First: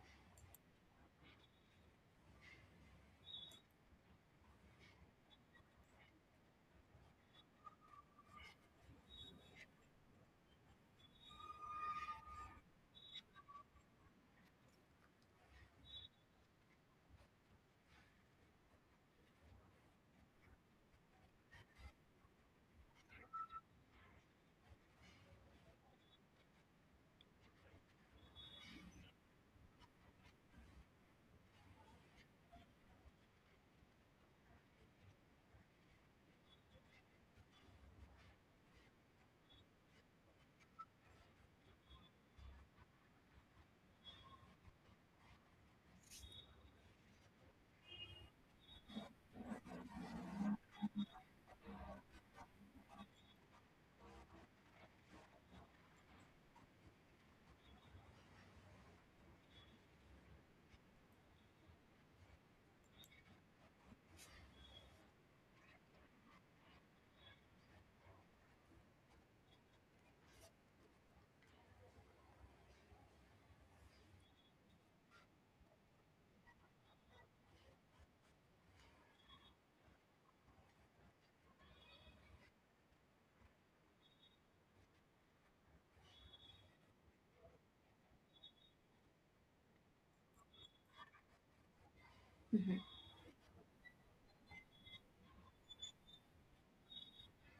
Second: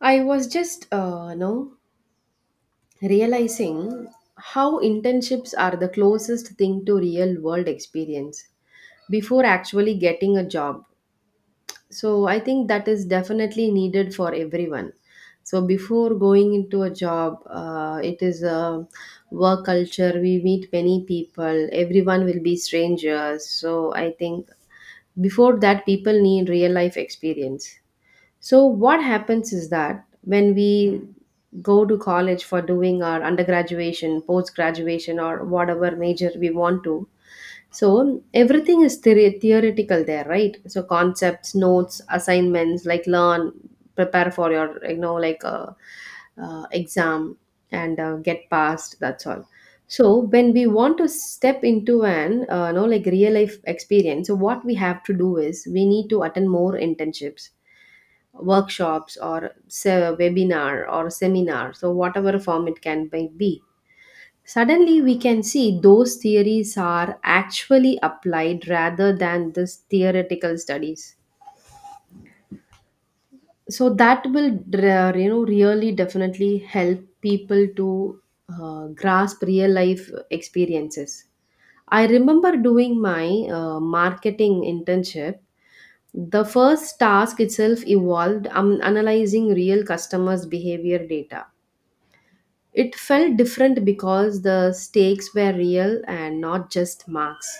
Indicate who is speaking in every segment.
Speaker 1: I was just, no, realizing how internships are the closest thing to real world experience before actually getting a job. So I think that is definitely needed for everyone. So before going into a job, it is a work culture. We meet many people. Everyone will be strangers. So I think before that, people need real life experience. So, what happens is that when we go to college for doing our undergraduation, post graduation, or whatever major we want to, so everything is theoretical there, right? So, concepts, notes, assignments, like learn, prepare for your, exam and get passed, that's all. So, when we want to step into an, real life experience, so what we have to do is we need to attend more internships, workshops, or webinar or seminar, so whatever form it can may be, suddenly we can see those theories are actually applied rather than this theoretical studies. So that will really definitely help people to grasp real life experiences. I remember doing my marketing internship. The first task itself evolved analyzing real customers behavior data. It felt different because the stakes were real and not just marks.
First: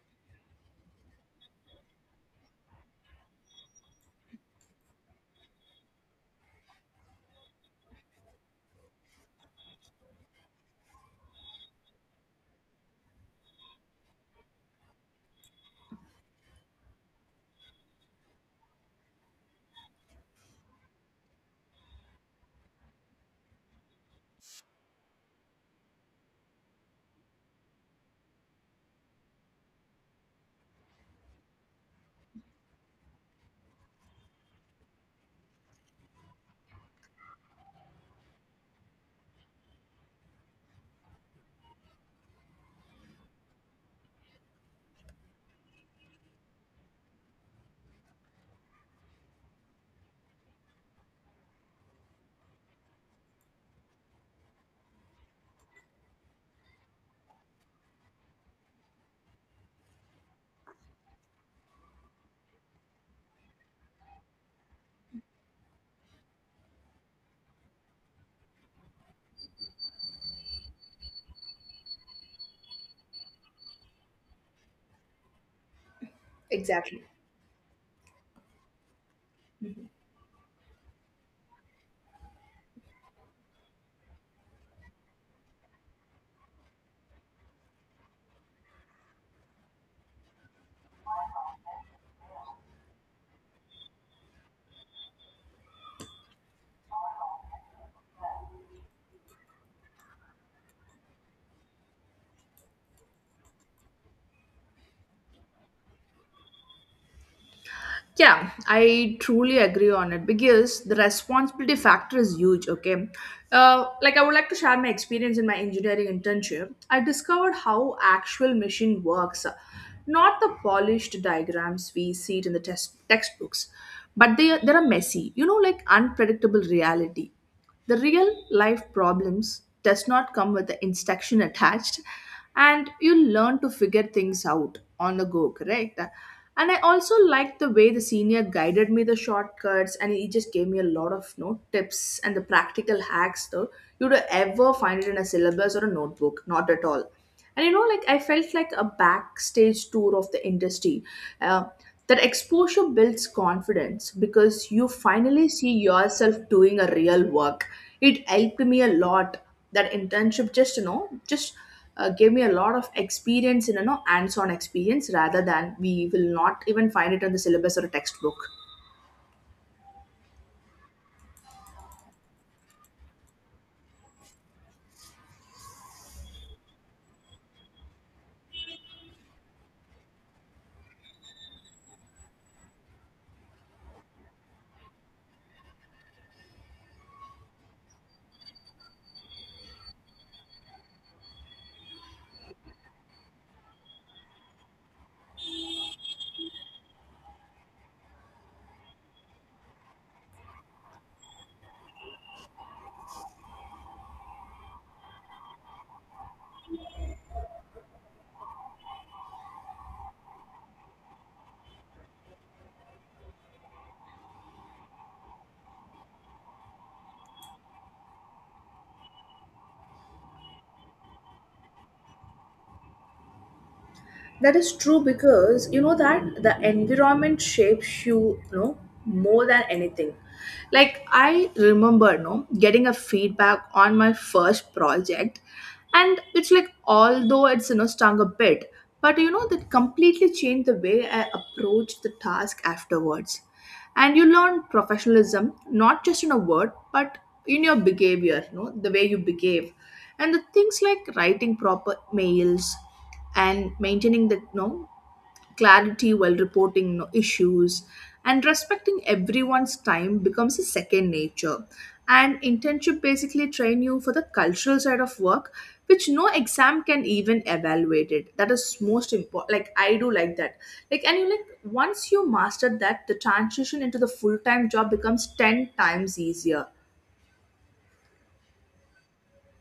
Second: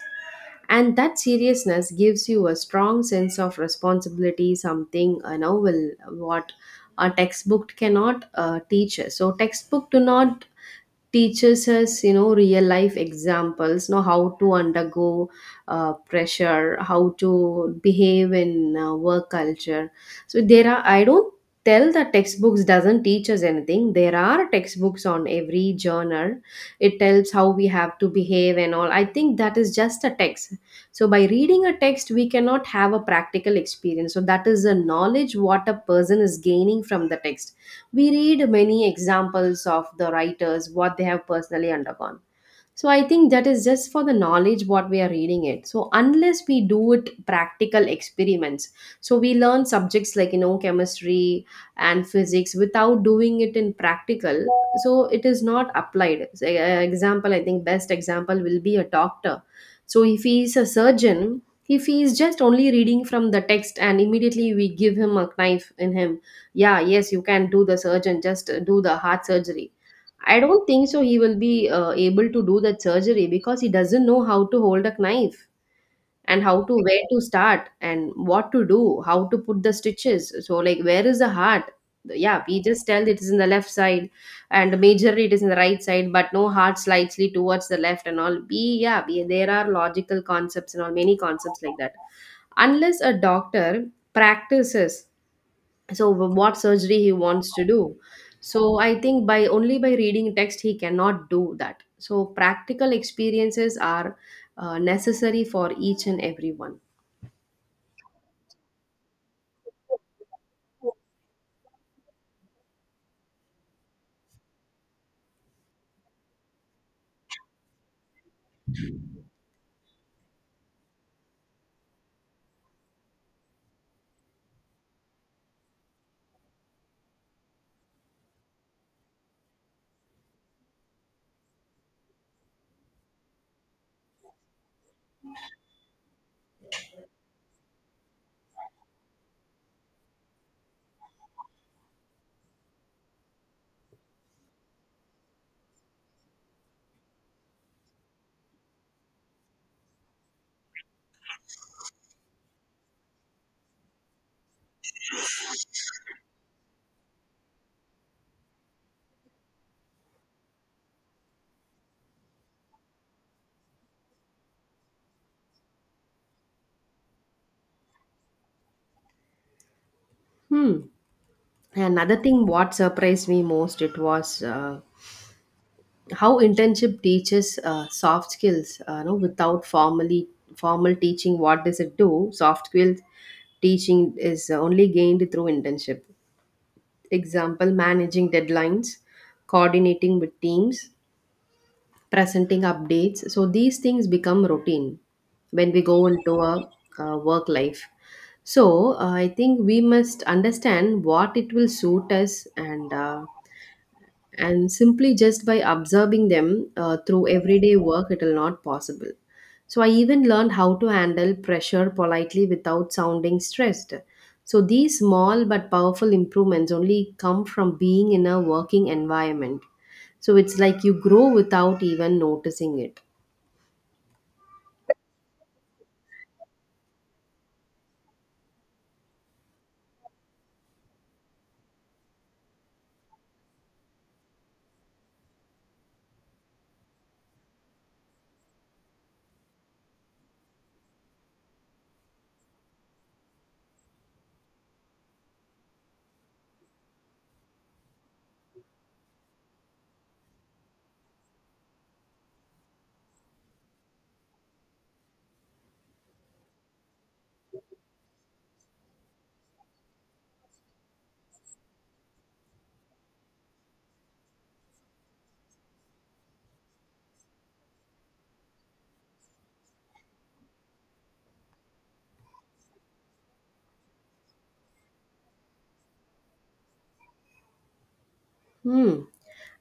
Speaker 1: And that seriousness gives you a strong sense of responsibility, something a novel, what a textbook cannot teach us. So textbook do not teaches us, you know, real life examples, you know, how to undergo pressure, how to behave in work culture. So there are, I don't tell that textbooks doesn't teach us anything. There are textbooks on every genre. It tells how we have to behave and all. I think that is just a text. So by reading a text we cannot have a practical experience. So that is a knowledge what a person is gaining from the text. We read many examples of the writers, what they have personally undergone. So I think that is just for the knowledge what we are reading it. So unless we do it practical experiments, so we learn subjects like, you know, chemistry and physics without doing it in practical. So it is not applied. So, example, I think best example will be a doctor. So if he is a surgeon, if he is just only reading from the text and immediately we give him a knife in him, yeah, yes, you can do the surgeon, just do the heart surgery. I don't think so. He will be able to do that surgery because he doesn't know how to hold a knife and how to,
Speaker 2: Exactly.
Speaker 1: where to start and what to do, how to put the
Speaker 2: Mhm.
Speaker 1: stitches. So, like, where is the heart? Yeah, we just tell it is in the left side, and majorly it is in the right side, but no, heart slightly towards the left and all. There are logical concepts and all, many concepts like that. Unless a doctor practices, so what surgery he wants to do, so I think by only by reading text he cannot do that. So practical experiences are necessary for each and everyone.
Speaker 2: Yeah, I truly agree on it because the responsibility factor is huge. Okay, like I would like to share my experience in my engineering internship. I discovered how actual machine works, not the polished diagrams we see it in the test textbooks, but they are messy. Like unpredictable reality. The real life problems does not come with the instruction attached and you learn to figure things out on the go, correct? And I also liked the way the senior guided me the shortcuts and he just gave me a lot of tips and the practical hacks though you would ever find it in a syllabus or a notebook, not at all. And like I felt like a backstage tour of the industry. uh, that exposure builds confidence because you finally see yourself doing a real work. It helped me a lot. That internship just you know just gave me a lot of experience in hands-on experience rather than we will not even find it in the syllabus or a textbook.
Speaker 1: Hmm. Another thing what surprised me most, it was how internship teaches soft skills, no, without formally formal teaching. What does it do? Soft skills teaching is only gained through internship. Example, managing deadlines, coordinating with teams, presenting updates. So these things become routine when we go into a, uh, work life. So I think we must understand what it will suit us, and simply just by observing them through everyday work, it will not possible. So I even learned how to handle pressure politely without sounding stressed. So these small but powerful improvements only come from being in a working environment. So it's like you grow without even noticing it.
Speaker 2: That is true because you know that the environment shapes you, more than anything. Like I remember, no, getting a feedback on my first project, and it's like although it's stung a bit, but you know that completely changed the way I approached the task afterwards. And you learn professionalism not just in a word, but in your behavior, the way you behave, and the things like writing proper mails and maintaining the clarity while reporting issues, and respecting everyone's time becomes a second nature. And internship basically train you for the cultural side of work, which no exam can even evaluate it. That is most important. Like I do like that. Like and you like once you master that, the transition into the full-time job becomes 10 times easier.
Speaker 1: Hmm.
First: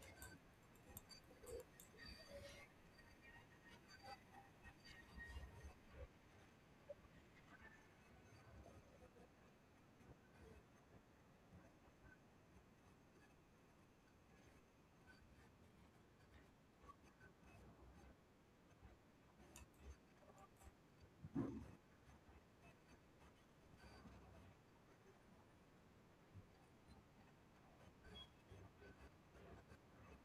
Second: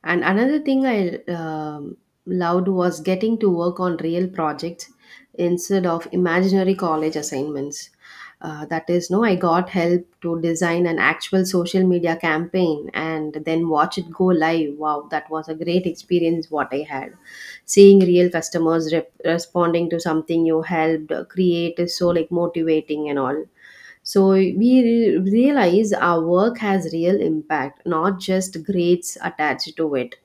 Speaker 1: And another thing I loved was getting to work on real projects instead of imaginary college assignments. That is, no, I got help to design an actual social media campaign and then watch it go live. Wow, that was a great experience what I had. Seeing real customers responding to something you helped create is so like motivating and all. So we realize our work has real impact, not just grades attached to it.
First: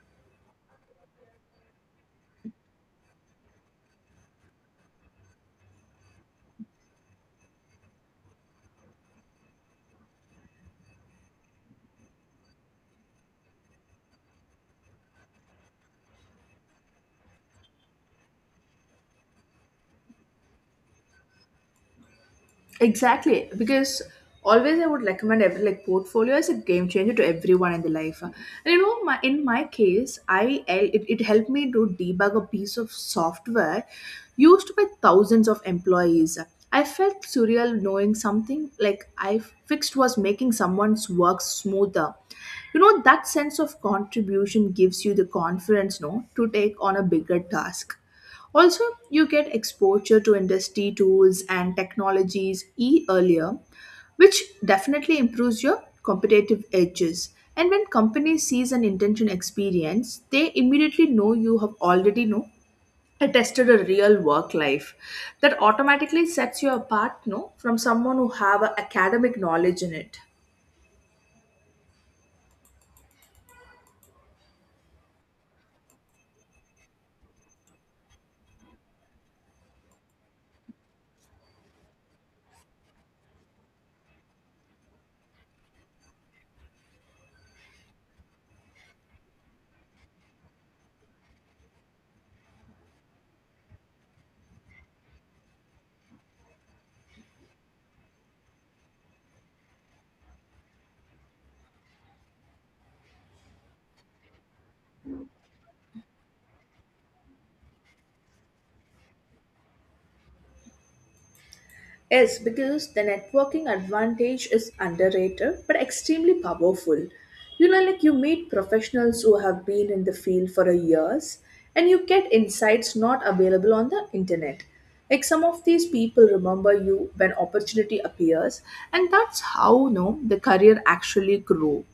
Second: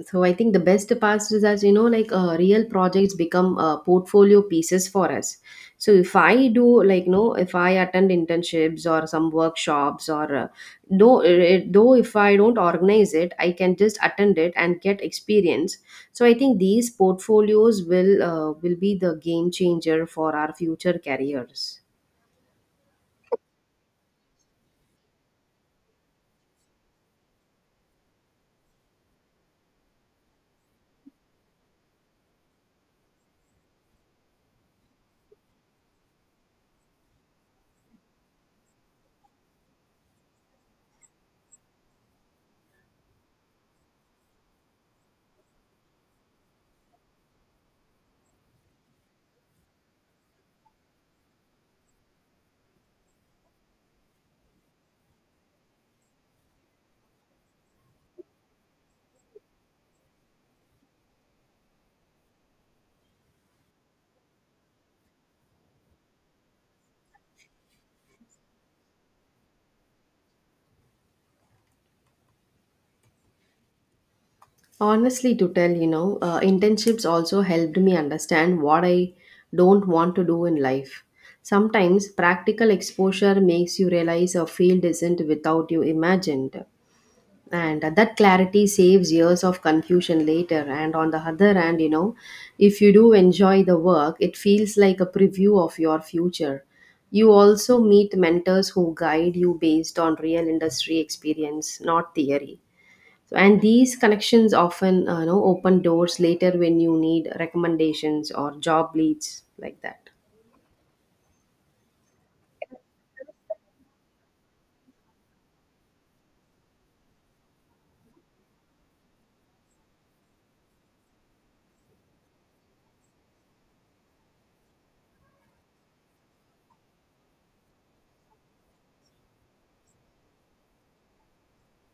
Speaker 1: So I think the best part is that, you know, real projects become portfolio pieces for us. So if I do, like, you know, if I attend internships or some workshops or though if I don't organize it, I can just attend it and get experience. So I think these portfolios will be the game changer for our future careers.
Speaker 2: Exactly, because always I would recommend every like portfolio as a game changer to everyone in the life. And my in my case, it helped me to debug a piece of software used by thousands of employees. I felt surreal knowing something like I fixed was making someone's work smoother. That sense of contribution gives you the confidence, no, to take on a bigger task. Also, you get exposure to industry tools and technologies e earlier, which definitely improves your competitive edges. And when company sees an intention experience, they immediately know you have already know attested a real work life that automatically sets you apart, no, from someone who have a academic knowledge in it.
Speaker 1: Honestly, to tell, you know, internships also helped me understand what I don't want to do in life. Sometimes practical exposure makes you realize a field isn't without you imagined. And that clarity saves years of confusion later. And on the other hand, you know, if you do enjoy the work, it feels like a preview of your future. You also meet mentors who guide you based on real industry experience, not theory. So, and these connections often, you know, open doors later when you need recommendations or job leads like that.
Speaker 2: Yes, because the networking advantage is underrated but extremely powerful. Like you meet professionals who have been in the field for a years, and you get insights not available on the internet. Like some of these people remember you when opportunity appears, and that's how you know the career actually grew.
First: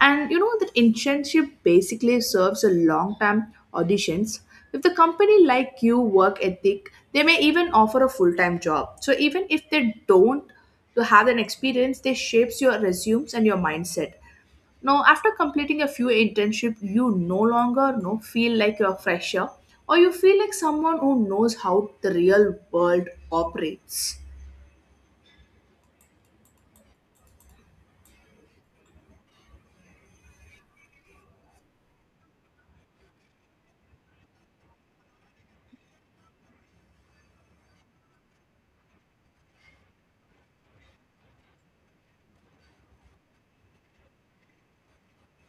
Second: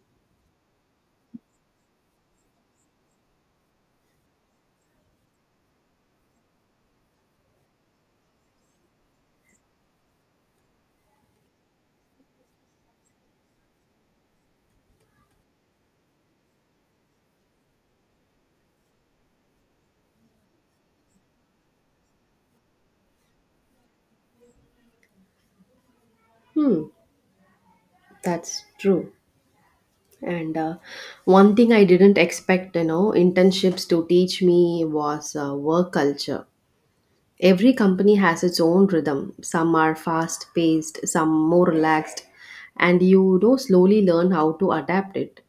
Speaker 2: And you know that internship basically serves a long term auditions. If the company like you work ethic, they may even offer a full time job. So even if they don't to have an experience, they shapes your resumes and your mindset. Now after completing a few internship, you no longer know feel like you're a fresher, or you feel like someone who knows how the real world operates.
Speaker 1: Hmm, that's true. And one thing I didn't expect, you know, internships to teach me was work culture. Every company has its own rhythm. Some are fast paced, some more relaxed, and you know slowly learn how to adapt it.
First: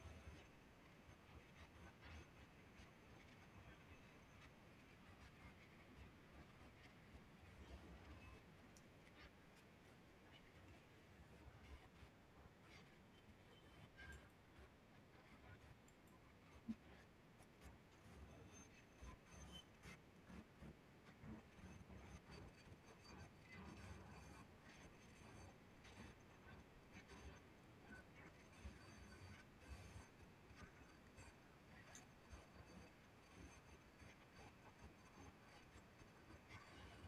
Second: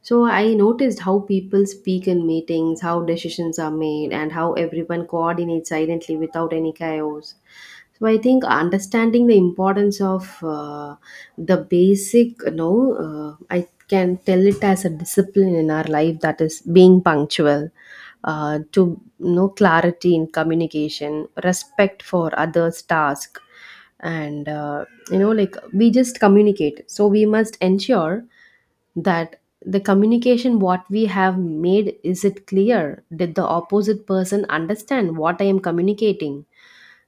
Speaker 1: So I noticed how people speak in meetings, how decisions are made, and how everyone coordinates silently without any chaos. So I think understanding the importance of, the basic, I can tell it as a discipline in our life, that is being punctual, to, you know, clarity in communication, respect for others task, and you know, like we just communicate, so we must ensure that the communication what we have made, is it clear, did the opposite person understand what I am communicating?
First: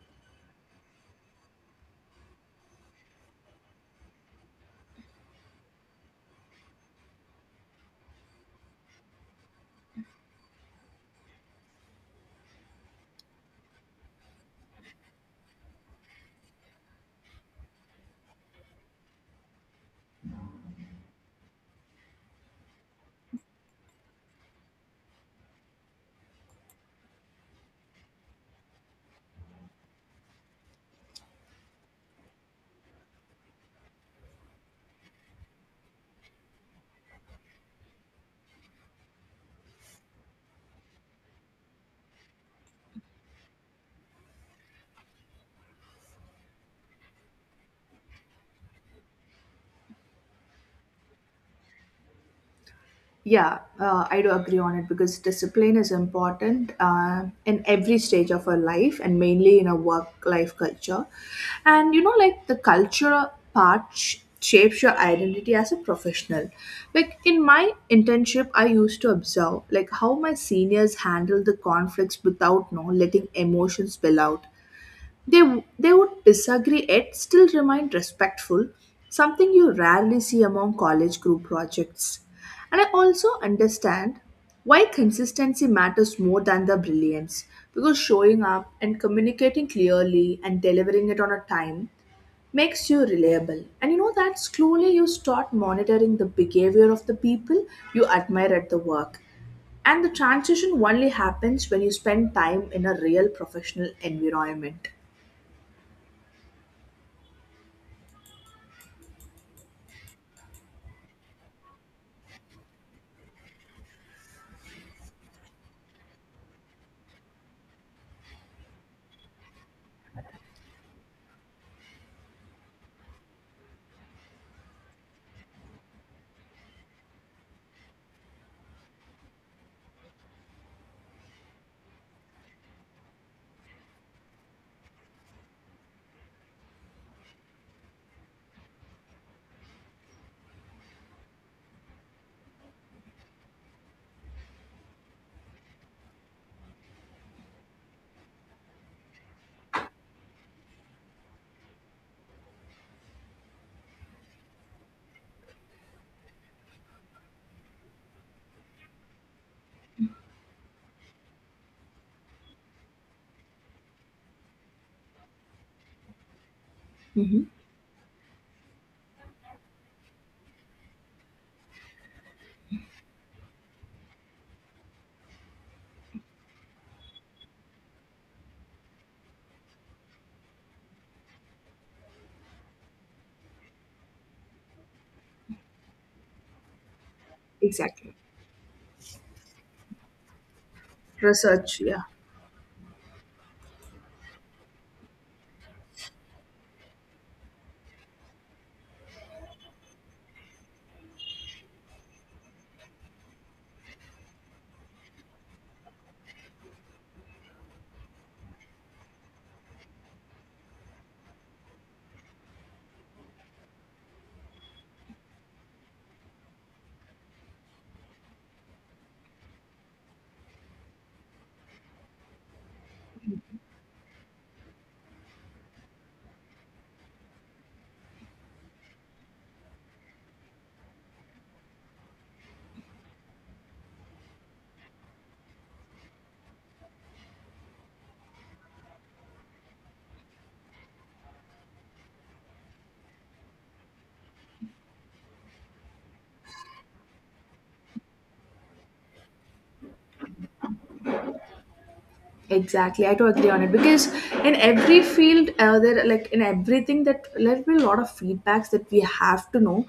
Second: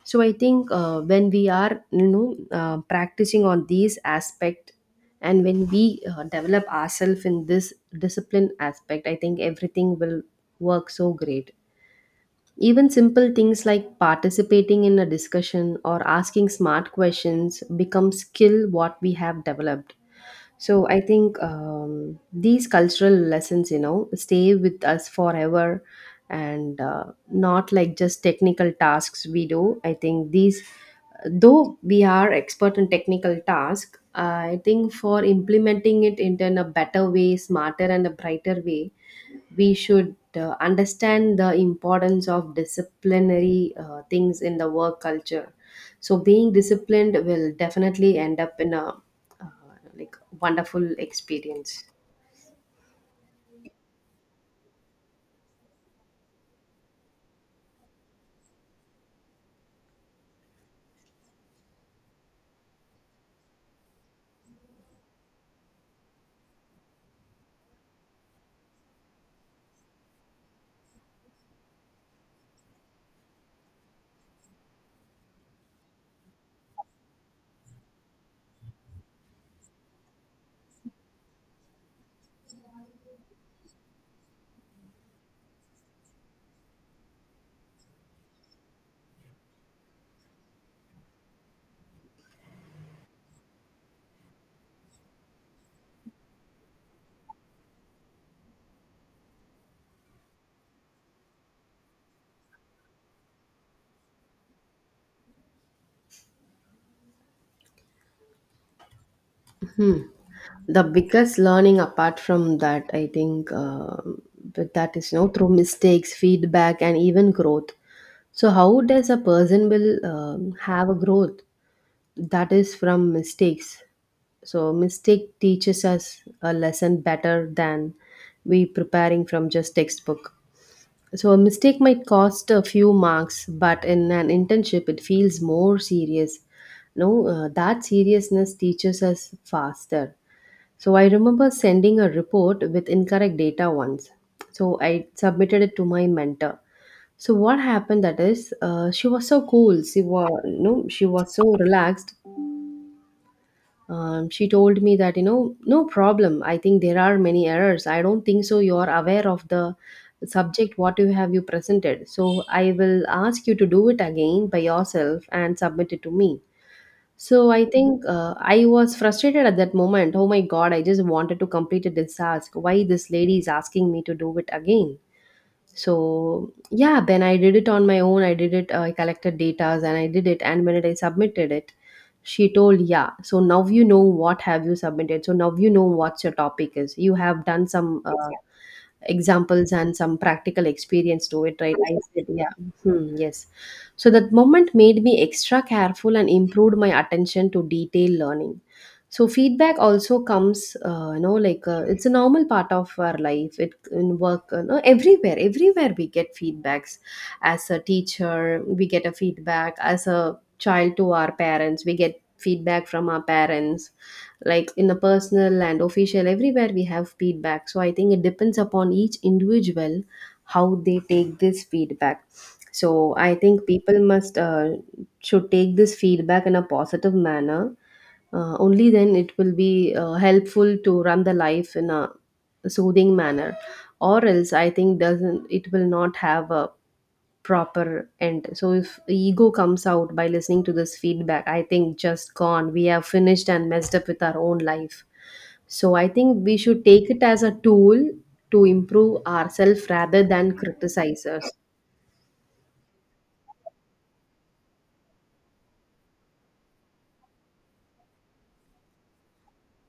Speaker 1: So I think, when we are, practicing on these aspect, and when we develop ourselves in this discipline aspect, I think everything will work so great. Even simple things like participating in a discussion or asking smart questions become skill what we have developed. So I think, these cultural lessons, you know, stay with us forever and not like just technical tasks we do. I think these, though we are expert in technical task, I think for implementing it in a better way, smarter and a brighter way, we should understand the importance of disciplinary things in the work culture. So being disciplined will definitely end up in a, uh, like wonderful experience.
Speaker 2: Yeah, I do agree on it because discipline is important in every stage of our life and mainly in a work life culture. And like the culture part shapes your identity as a professional. Like in my internship, I used to observe like how my seniors handle the conflicts without letting emotions spill out. They would disagree yet still remain respectful, something you rarely see among college group projects. And I also understand why consistency matters more than the brilliance, because showing up and communicating clearly and delivering it on a time makes you reliable. And you know that slowly you start monitoring the behavior of the people you admire at the work. And the transition only happens when you spend time in a real professional environment.
Speaker 1: Hmm. The biggest learning apart from that, I think, but that is, you know, through mistakes, feedback and even growth. So how does a person will have a growth? That is from mistakes. So mistake teaches us a lesson better than we preparing from just textbook. So a mistake might cost a few marks, but in an internship it feels more serious. No, that seriousness teaches us faster. So I remember sending a report with incorrect data once. So I submitted it to my mentor. So what happened, that is, she was so cool, she was no she was so relaxed. She told me that, you know, no problem, I think there are many errors, I don't think so you are aware of the subject what you have you presented. So I will ask you to do it again by yourself and submit it to me. So
Speaker 2: Mhm.
Speaker 1: I think, I was frustrated at that moment, oh my god, I just wanted to complete this task, why this lady is asking me to do it again. So, yeah, then I did it on my own. I did it, I collected data and I did it, and when it, I submitted it, she told, yeah, so now you know what have you submitted, so now you know what your topic is, you have done some
Speaker 2: Exactly.
Speaker 1: examples and some practical experience to it, right?
Speaker 2: Research,
Speaker 1: I
Speaker 2: yeah.
Speaker 1: said, yeah. Hmm, yes. So that moment made me extra careful and improved my attention to detail learning. So feedback also comes, it's a normal part of our life. It in work, you know, everywhere, everywhere we get feedbacks. As a teacher, we get a feedback. As a child to our parents, we get feedback from our parents, like in a personal and official, everywhere we have feedback. So I think it depends upon each individual how they take this feedback. So I think people must should take this feedback in a positive manner. Only then it will be helpful to run the life in a soothing manner. Or else I think, doesn't, it will not have a proper end. So if ego comes out by listening to this feedback, I think just gone, we have finished and messed up with our own life. So I think we should take it as a tool to improve ourselves rather than criticize us.
Speaker 2: Exactly. I totally agree on it because in every field, there like in everything, that there will be a lot of feedbacks that we have to know,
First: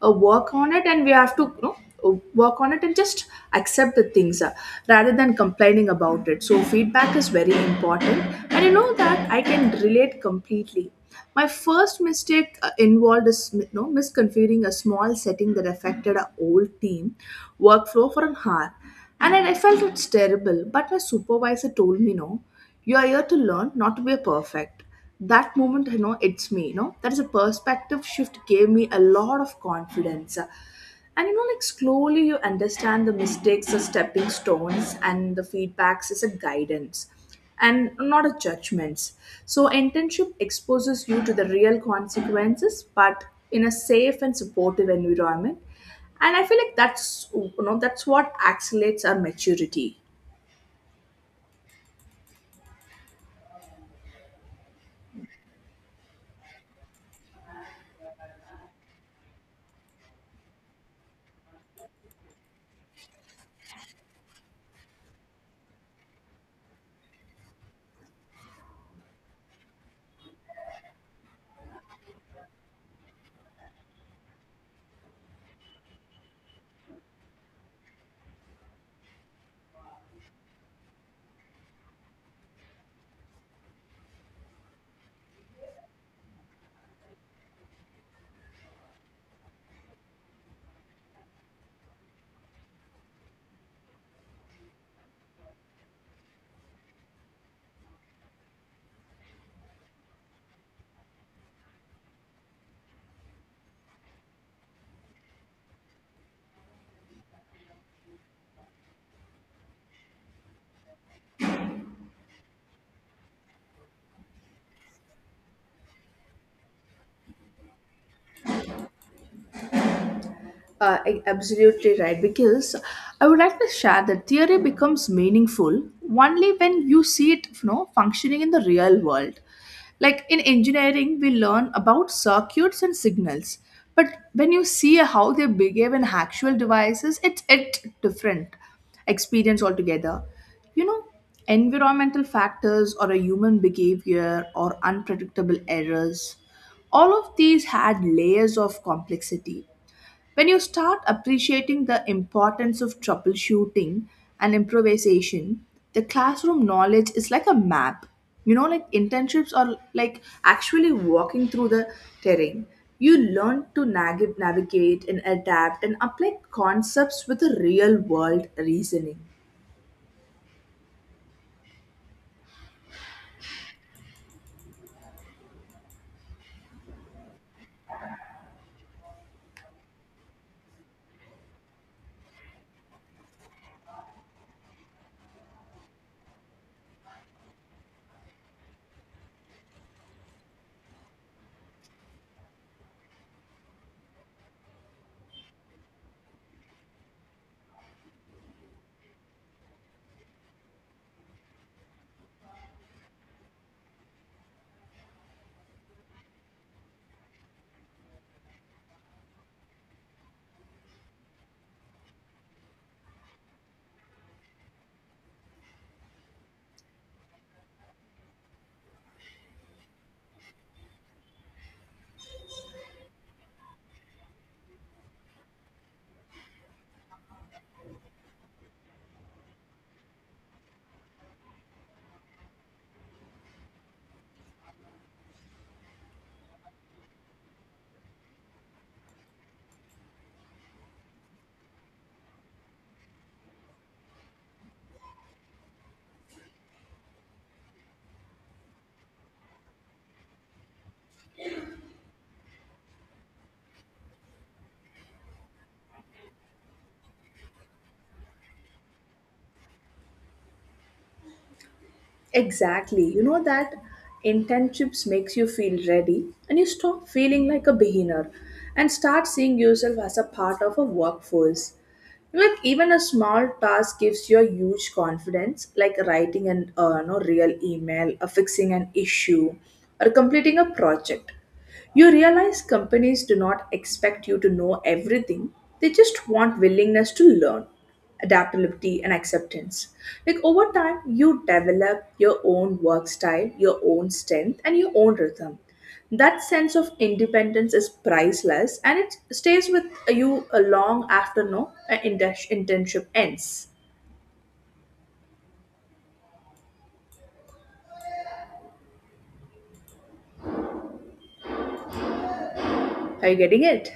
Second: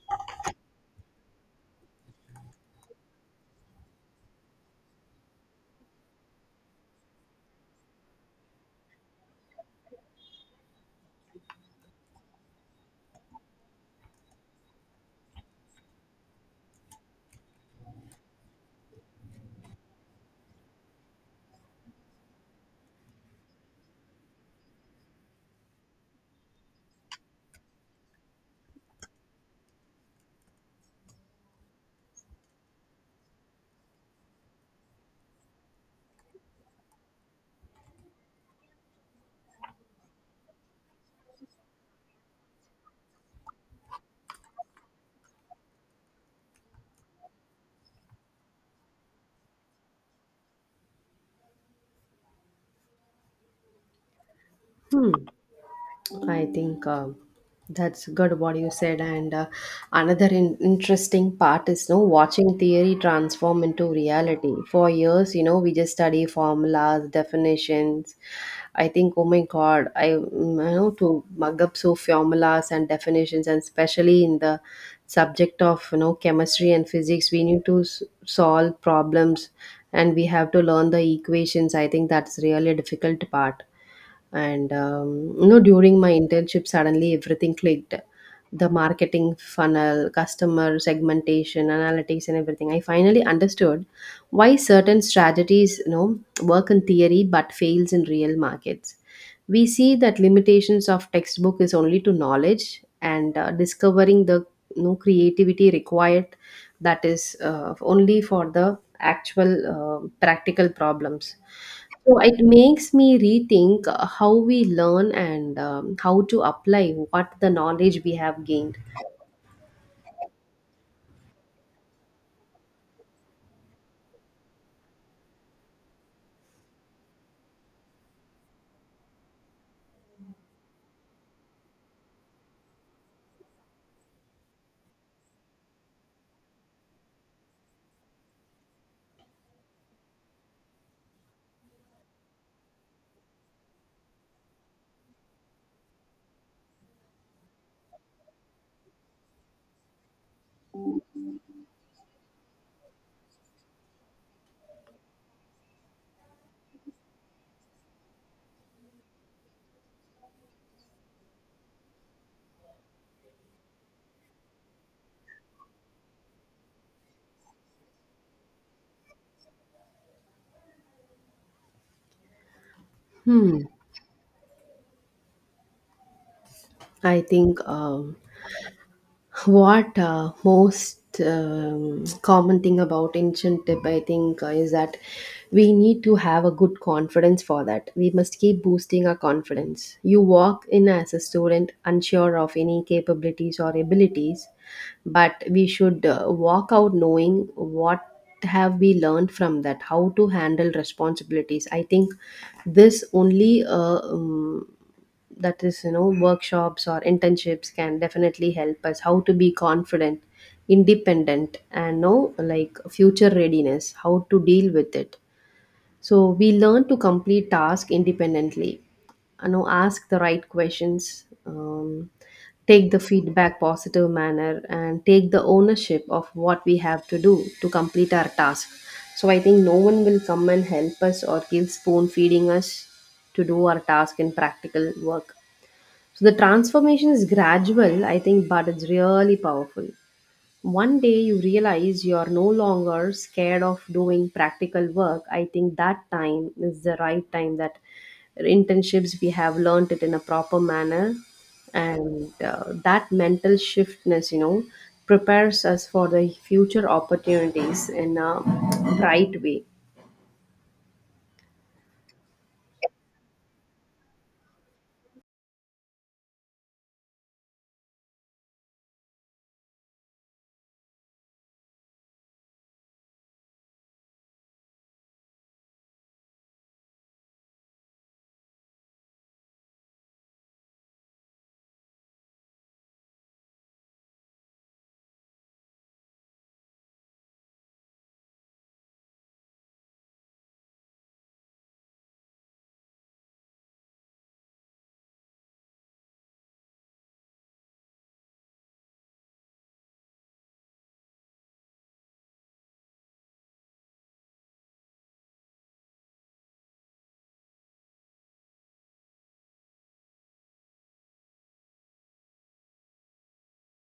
Speaker 2: work on it, and we have to work on it and just accept the things, rather than complaining about it. So feedback is very important, and you know that I can relate completely. My first mistake involved is misconfiguring a small setting that affected our old team workflow for an hour. And I felt it's terrible, but my supervisor told me, no, you are here to learn, not to be a perfect. That moment, it's me. That is a perspective shift gave me a lot of confidence. And like slowly you understand the mistakes as stepping stones, and the feedbacks is a guidance and not a judgments. So internship exposes you to the real consequences, but in a safe and supportive environment, and I feel like that's what accelerates our maturity.
Speaker 1: Hmm. I think that's good what you said. And another interesting part is no, watching theory transform into reality. For years, you know, we just study formulas, definitions. I think, oh my God, I you know, to mug up so formulas and definitions, and especially in the subject of, you know, chemistry and physics, we need to solve problems, and we have to learn the equations. I think that's really a difficult part, and you know, during my internship suddenly everything clicked: the marketing funnel, customer segmentation, analytics, and everything. I finally understood why certain strategies, you know, work in theory but fails in real markets. We see that limitations of textbook is only to knowledge, and discovering the, you know, creativity required, that is only for the actual practical problems. So it makes me rethink how we learn, and how to apply what the knowledge we have gained.
Speaker 2: Absolutely right, because I would like to share that theory becomes meaningful only when you see it, functioning in the real world. Like in engineering, we learn about circuits and signals, but when you see how they behave in actual devices, it's it different experience altogether. You know, Environmental factors or a human behavior or unpredictable errors, all of these had layers of complexity. When you start appreciating the importance of troubleshooting and improvisation, the classroom knowledge is like a map. Like internships are like actually walking through the terrain. You learn to navigate and adapt and apply concepts with a real world reasoning.
Speaker 1: Hmm. I think what most common thing about ancient tip, I think is that we need to have a good confidence. For that we must keep boosting our confidence. You walk in as a student unsure of any capabilities or abilities, but we should walk out knowing what have we learned from that, how to handle responsibilities. I think this only that is, you know, workshops or internships can definitely help us how to be confident, independent, and know, like, future readiness, how to deal with it. So we learn to complete tasks independently, you know, ask the right questions, take the feedback positive manner, and take the ownership of what we have to do to complete our task. So I think no one will come and help us or give spoon feeding us to do our task in practical work. So the transformation is gradual, I think, but it's really powerful. One day you realize you are no longer scared of doing practical work. I think that time is the right time that internships we have learned it in a proper manner, and that mental shiftness, you know, prepares us for the future opportunities in a bright way.
Speaker 2: Exactly. You know that internships makes you feel ready, and you stop feeling like a beginner and start seeing yourself as a part of a workforce. Like even a small task gives you a huge confidence, like writing an no real email, or fixing an issue, or completing a project. You realize companies do not expect you to know everything; they just want willingness to learn, adaptability and acceptance. Like over time you develop your own work style, your own strength, and your own rhythm. That sense of independence is priceless, and it stays with you a long after no inter- internship ends. Are you getting it?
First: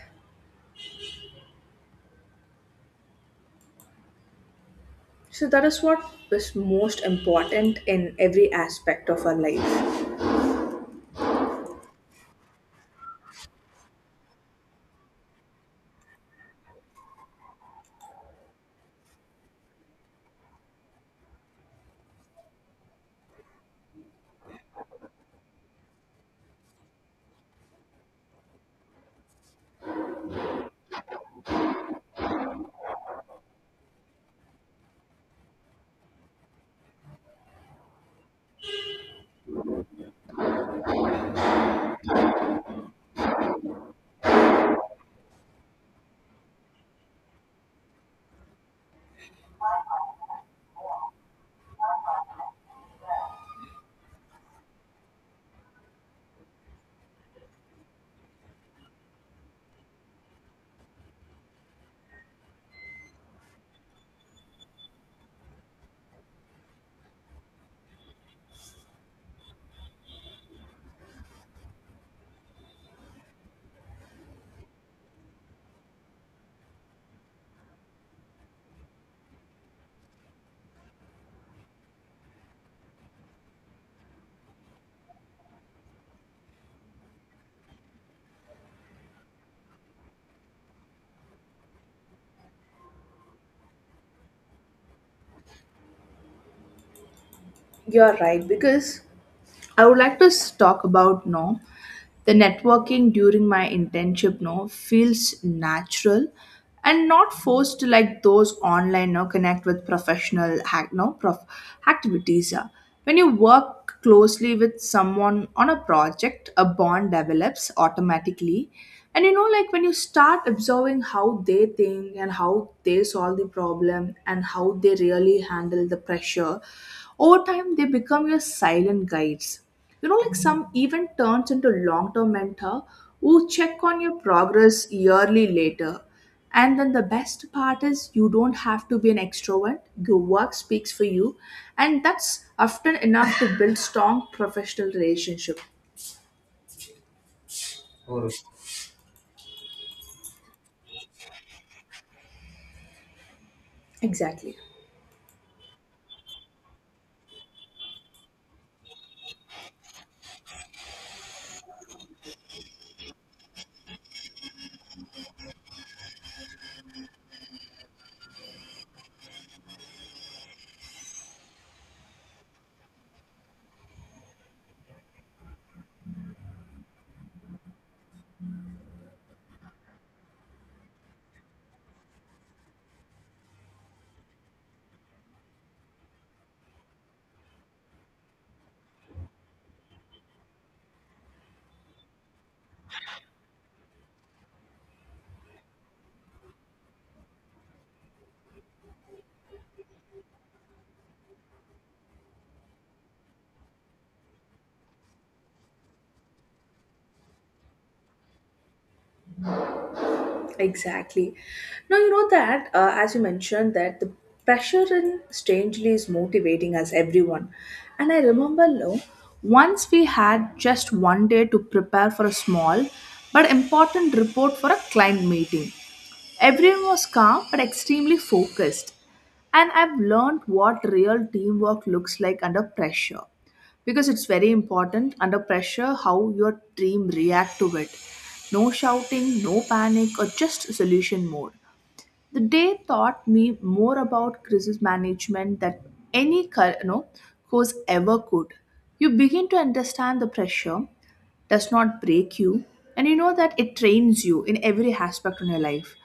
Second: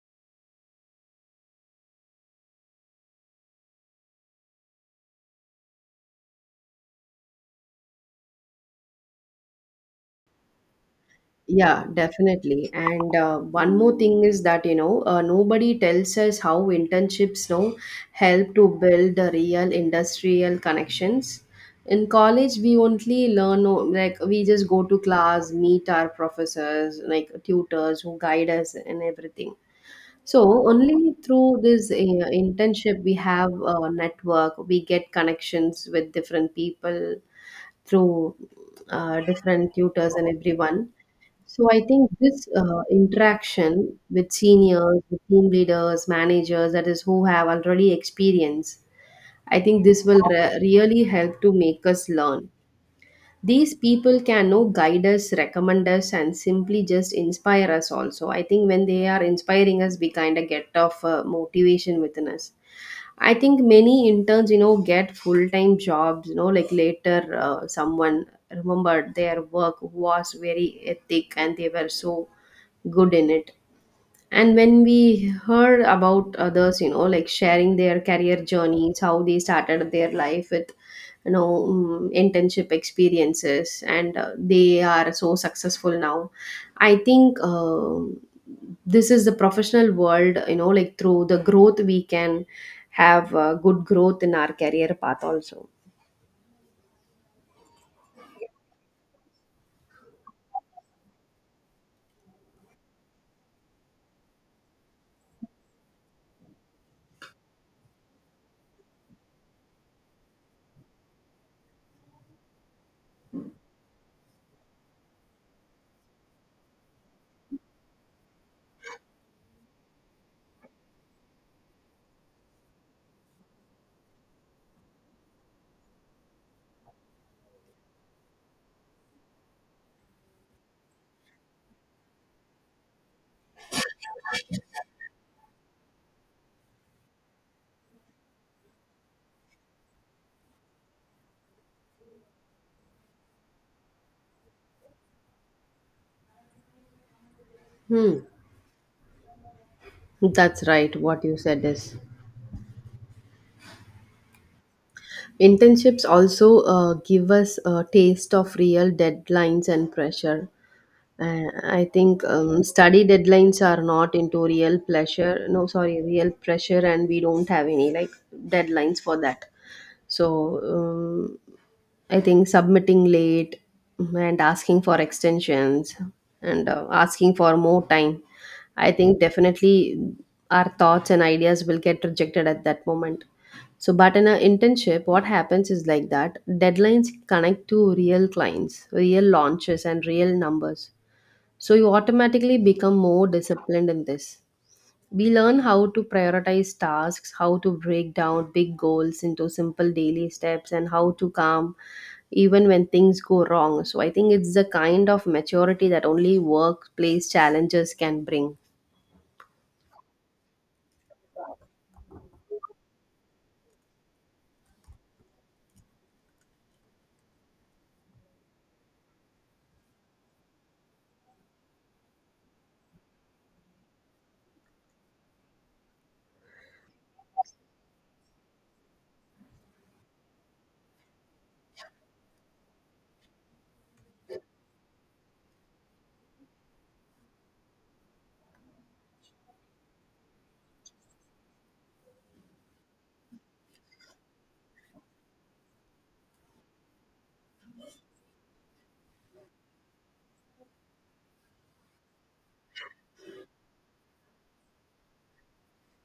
Speaker 2: So that is what is most important in every aspect of our life.
Speaker 1: Yeah, definitely. And one more thing is that, you know, nobody tells us how internships, you know, help to build the real industrial connections. In college, we only learn, like, we just go to class, meet our professors, like tutors who guide us and everything. So only through this internship, we have a network, we get connections with different people through different tutors and everyone. So I think this interaction with seniors, with team leaders, managers, that is who have already experience, I think this will really help to make us learn. These people can, know, guide us, recommend us, and simply just inspire us also. I think when they are inspiring us, we kind of get of motivation within us. I think many interns, you know, get full time jobs, you know, like later someone remembered their work was very ethic and they were so good in it. And when we heard about others, you know, like sharing their career journeys, how they started their life with, you know, internship experiences, and they are so successful now. I think this is the professional world, you know, like through the growth, we can have good growth in our career path also.
Speaker 2: You're right because I would like to talk about no. The networking during my internship no feels natural and not forced like those online no connect with professional hack no prof activities. When you work closely with someone on a project, a bond develops automatically. And like when you start observing how they think and how they solve the problem and how they really handle the pressure, over time they become your silent guides. Like some even turns into long term mentor who check on your progress yearly later. And then the best part is you don't have to be an extrovert. Your work speaks for you. And that's often enough to build strong professional relationship.
Speaker 1: Hmm. That's right. What you said is,
Speaker 2: Exactly.
Speaker 1: internships also give us a taste of real deadlines and pressure. I think study deadlines are not into real pleasure. No, sorry, real pressure, and we don't have any, like, deadlines for that. So I think submitting late and asking for extensions, and asking for more time. I think definitely our thoughts and ideas will get rejected at that moment. So, but in an internship, what happens is like that deadlines connect to real clients, real launches, and real numbers, so you automatically become more disciplined in this. We learn how to prioritize tasks, how to break down big goals into simple daily steps, and how to calm even when things go wrong. So I think it's the kind of maturity that only workplace challenges can bring.
Speaker 2: Exactly. Now, you know that, as you mentioned, that the pressure in strangely is motivating us, everyone. And I remember, no, once we had just one day to prepare for a small but important report for a client meeting. Everyone was calm but extremely focused. And I've learned what real teamwork looks like under pressure, because it's very important under pressure how your team react to it. No shouting, no panic, or just solution mode. The day taught me more about crisis management than any cur- no, course ever could. You begin to understand the pressure does not break you, and you know that it trains you in every aspect of your life.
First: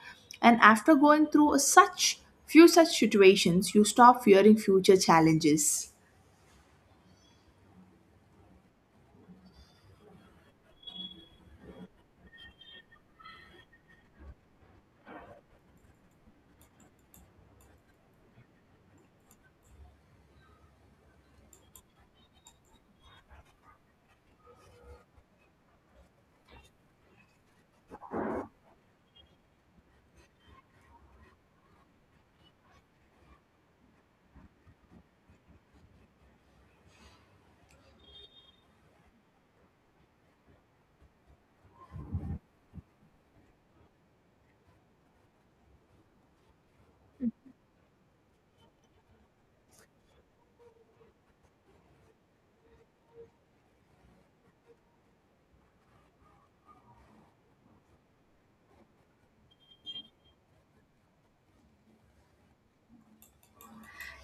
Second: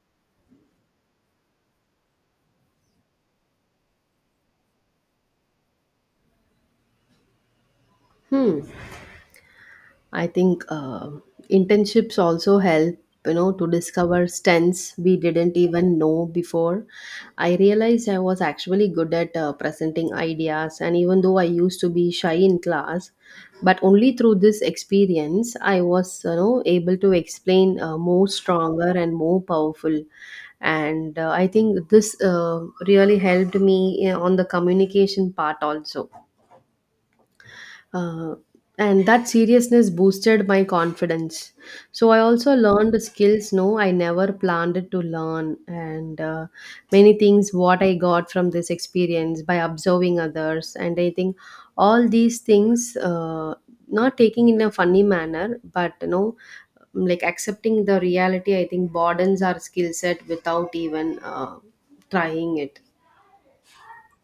Speaker 2: And after going through a such few such situations, you stop fearing future challenges.
Speaker 1: Hmm. I think internships also help, you know, to discover strengths we didn't even know before. I realized I was actually good at presenting ideas, and even though I used to be shy in class, but only through this experience, I was, you know, able to explain more stronger and more powerful. And I think this really helped me on the communication part also. Uh, and that seriousness boosted my confidence. So I also learned skills no I never planned to learn, and many things what I got from this experience by observing others. And I think all these things, not taking in a funny manner, but you know, like accepting the reality. I think broadens our skill set without even trying it.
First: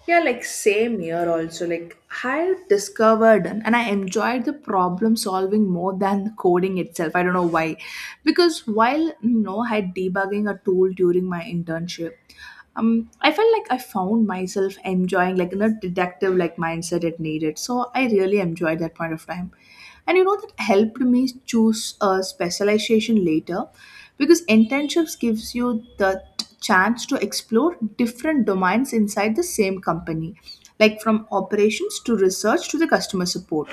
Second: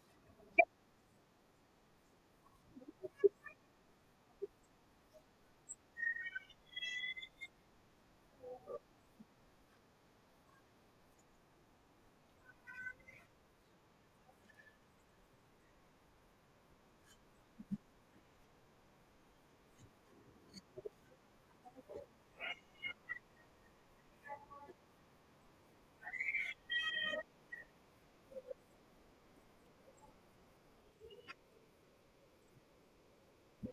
Speaker 2: Yeah, like same here also. Like I discovered, and I enjoyed the problem solving more than coding itself. I don't know why. Because while I had debugging a tool during my internship, I felt like I found myself enjoying like in a detective like mindset it needed. So I really enjoyed that point of time. And you know that helped me choose a specialization later, because internships gives you the chance to explore different domains inside the same company, like from operations to research to the customer support.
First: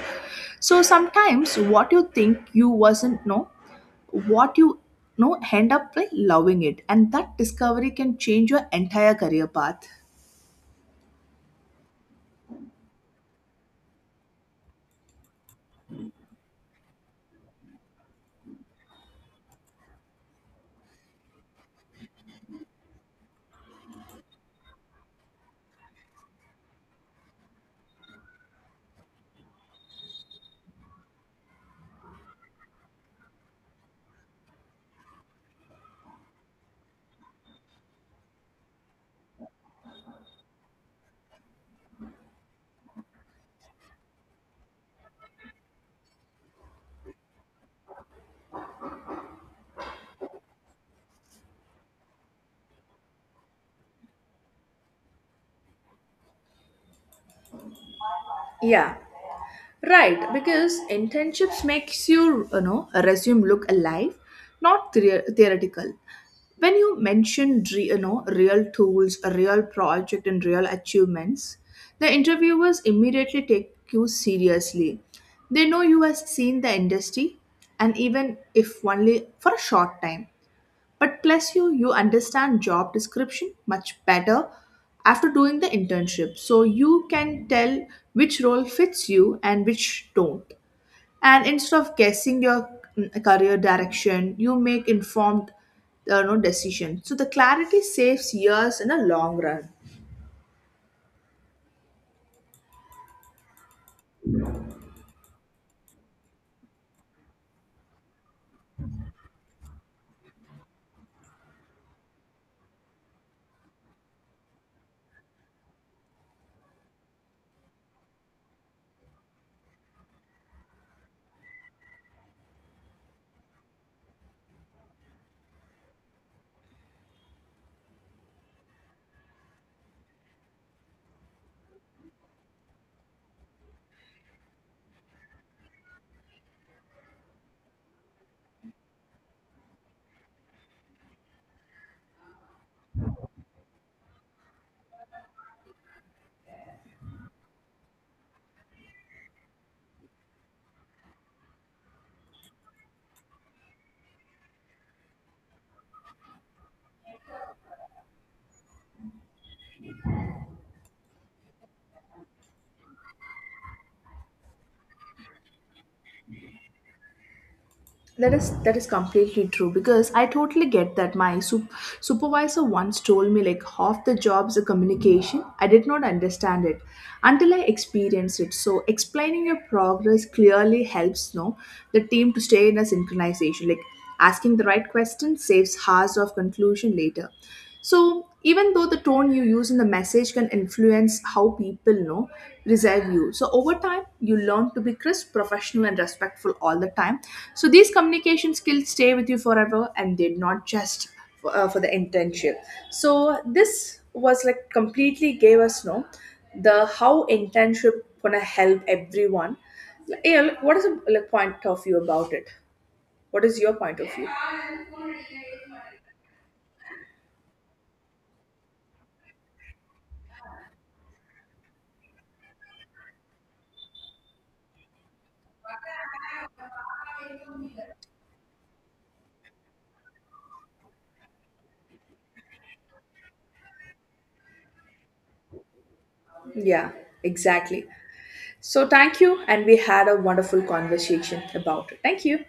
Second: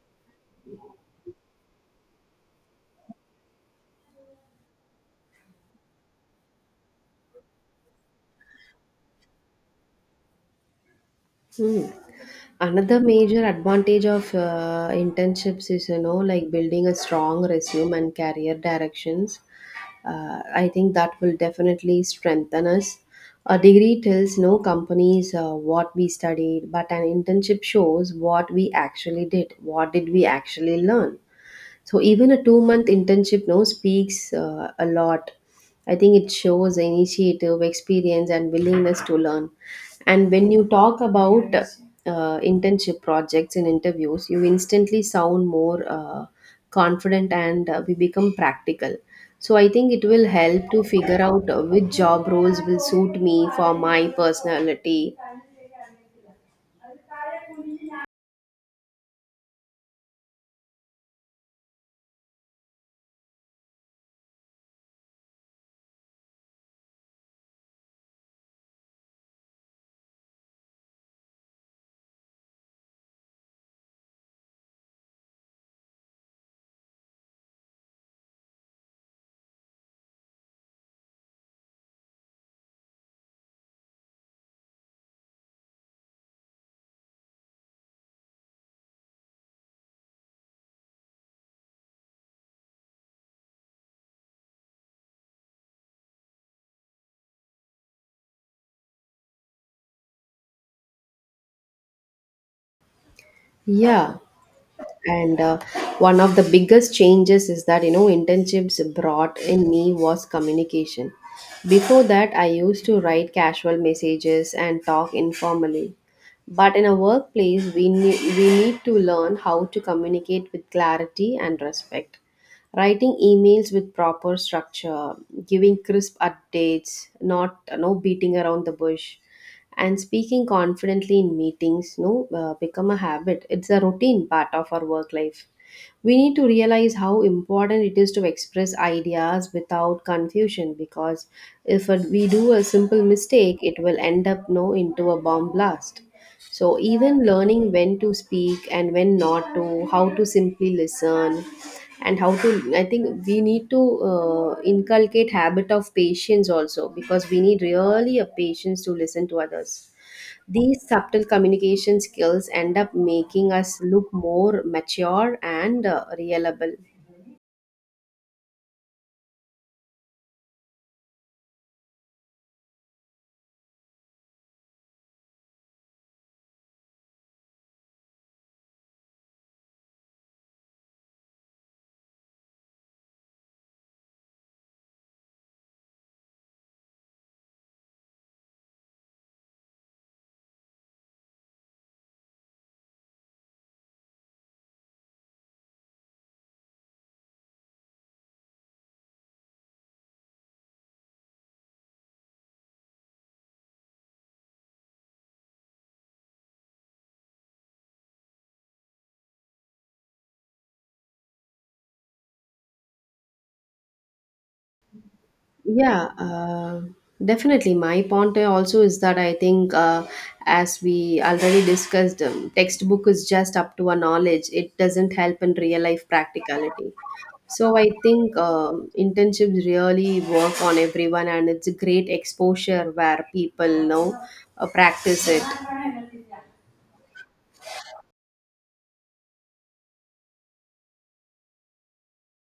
Speaker 2: So sometimes what you think you wasn't know what you know end up like loving it, and that discovery can change your entire career path.
Speaker 1: Hmm. Another major advantage of internships is, you know, like building a strong resume and career directions. I think that will definitely strengthen us. A degree tells no companies what we studied, but an internship shows what we actually did. What did we actually learn? So even a 2 month internship no speaks a lot. I think it shows initiative, experience, and willingness to learn. And when you talk about internship projects and interviews, you instantly sound more confident, and we become practical. So I think it will help to figure out which job roles will suit me for my personality.
Speaker 2: Yeah, right, because internships makes your you know a resume look alive, not theoretical. When you mention real tools, a real project, and real achievements, the interviewers immediately take you seriously. They know you have seen the industry, and even if only for a short time. But plus you understand job description much better after doing the internship. So you can tell which role fits you and which don't. And instead of guessing your career direction, you make informed no decision. So the clarity saves years in the long run.
Speaker 1: Yeah. And one of the biggest changes is that, you know, internships brought in me was communication. Before that I used to write casual messages and talk informally, but in a workplace, we need to learn how to communicate with clarity and respect. Writing emails with proper structure, giving crisp updates, not no beating around the bush, and speaking confidently in meetings, no become a habit. It's a routine part of our work life. We need to realize how important it is to express ideas without confusion, because if we do a simple mistake, it will end up no into a bomb blast. So even learning when to speak and when not to, how to simply listen, and how to, I think we need to inculcate habit of patience also, because we need really a patience to listen to others. These subtle communication skills end up making us look more mature and reliable.
Speaker 2: That is completely true because I totally get that my supervisor once told me like half the jobs are communication. I did not understand it until I experienced it. So explaining your progress clearly helps know the team to stay in a synchronization. Like asking the right question saves hours of conclusion later. So, even though the tone you use in the message can influence how people reserve you. So, over time, you learn to be crisp, professional, and respectful all the time. So, these communication skills stay with you forever, and they're not just for the internship. So, this was like completely gave us no the how internship gonna help everyone. Yeah, like, what is the, like, point of view about it? What is your point of view?
Speaker 1: Yeah, definitely. My point also is that I think, as we already discussed, textbook is just up to a knowledge. It doesn't help in real life practicality. So I think internships really work on everyone, and it's a great exposure where people, you know, practice it.
Speaker 2: Yeah, exactly. So thank you. And we had a wonderful conversation about it. Thank you.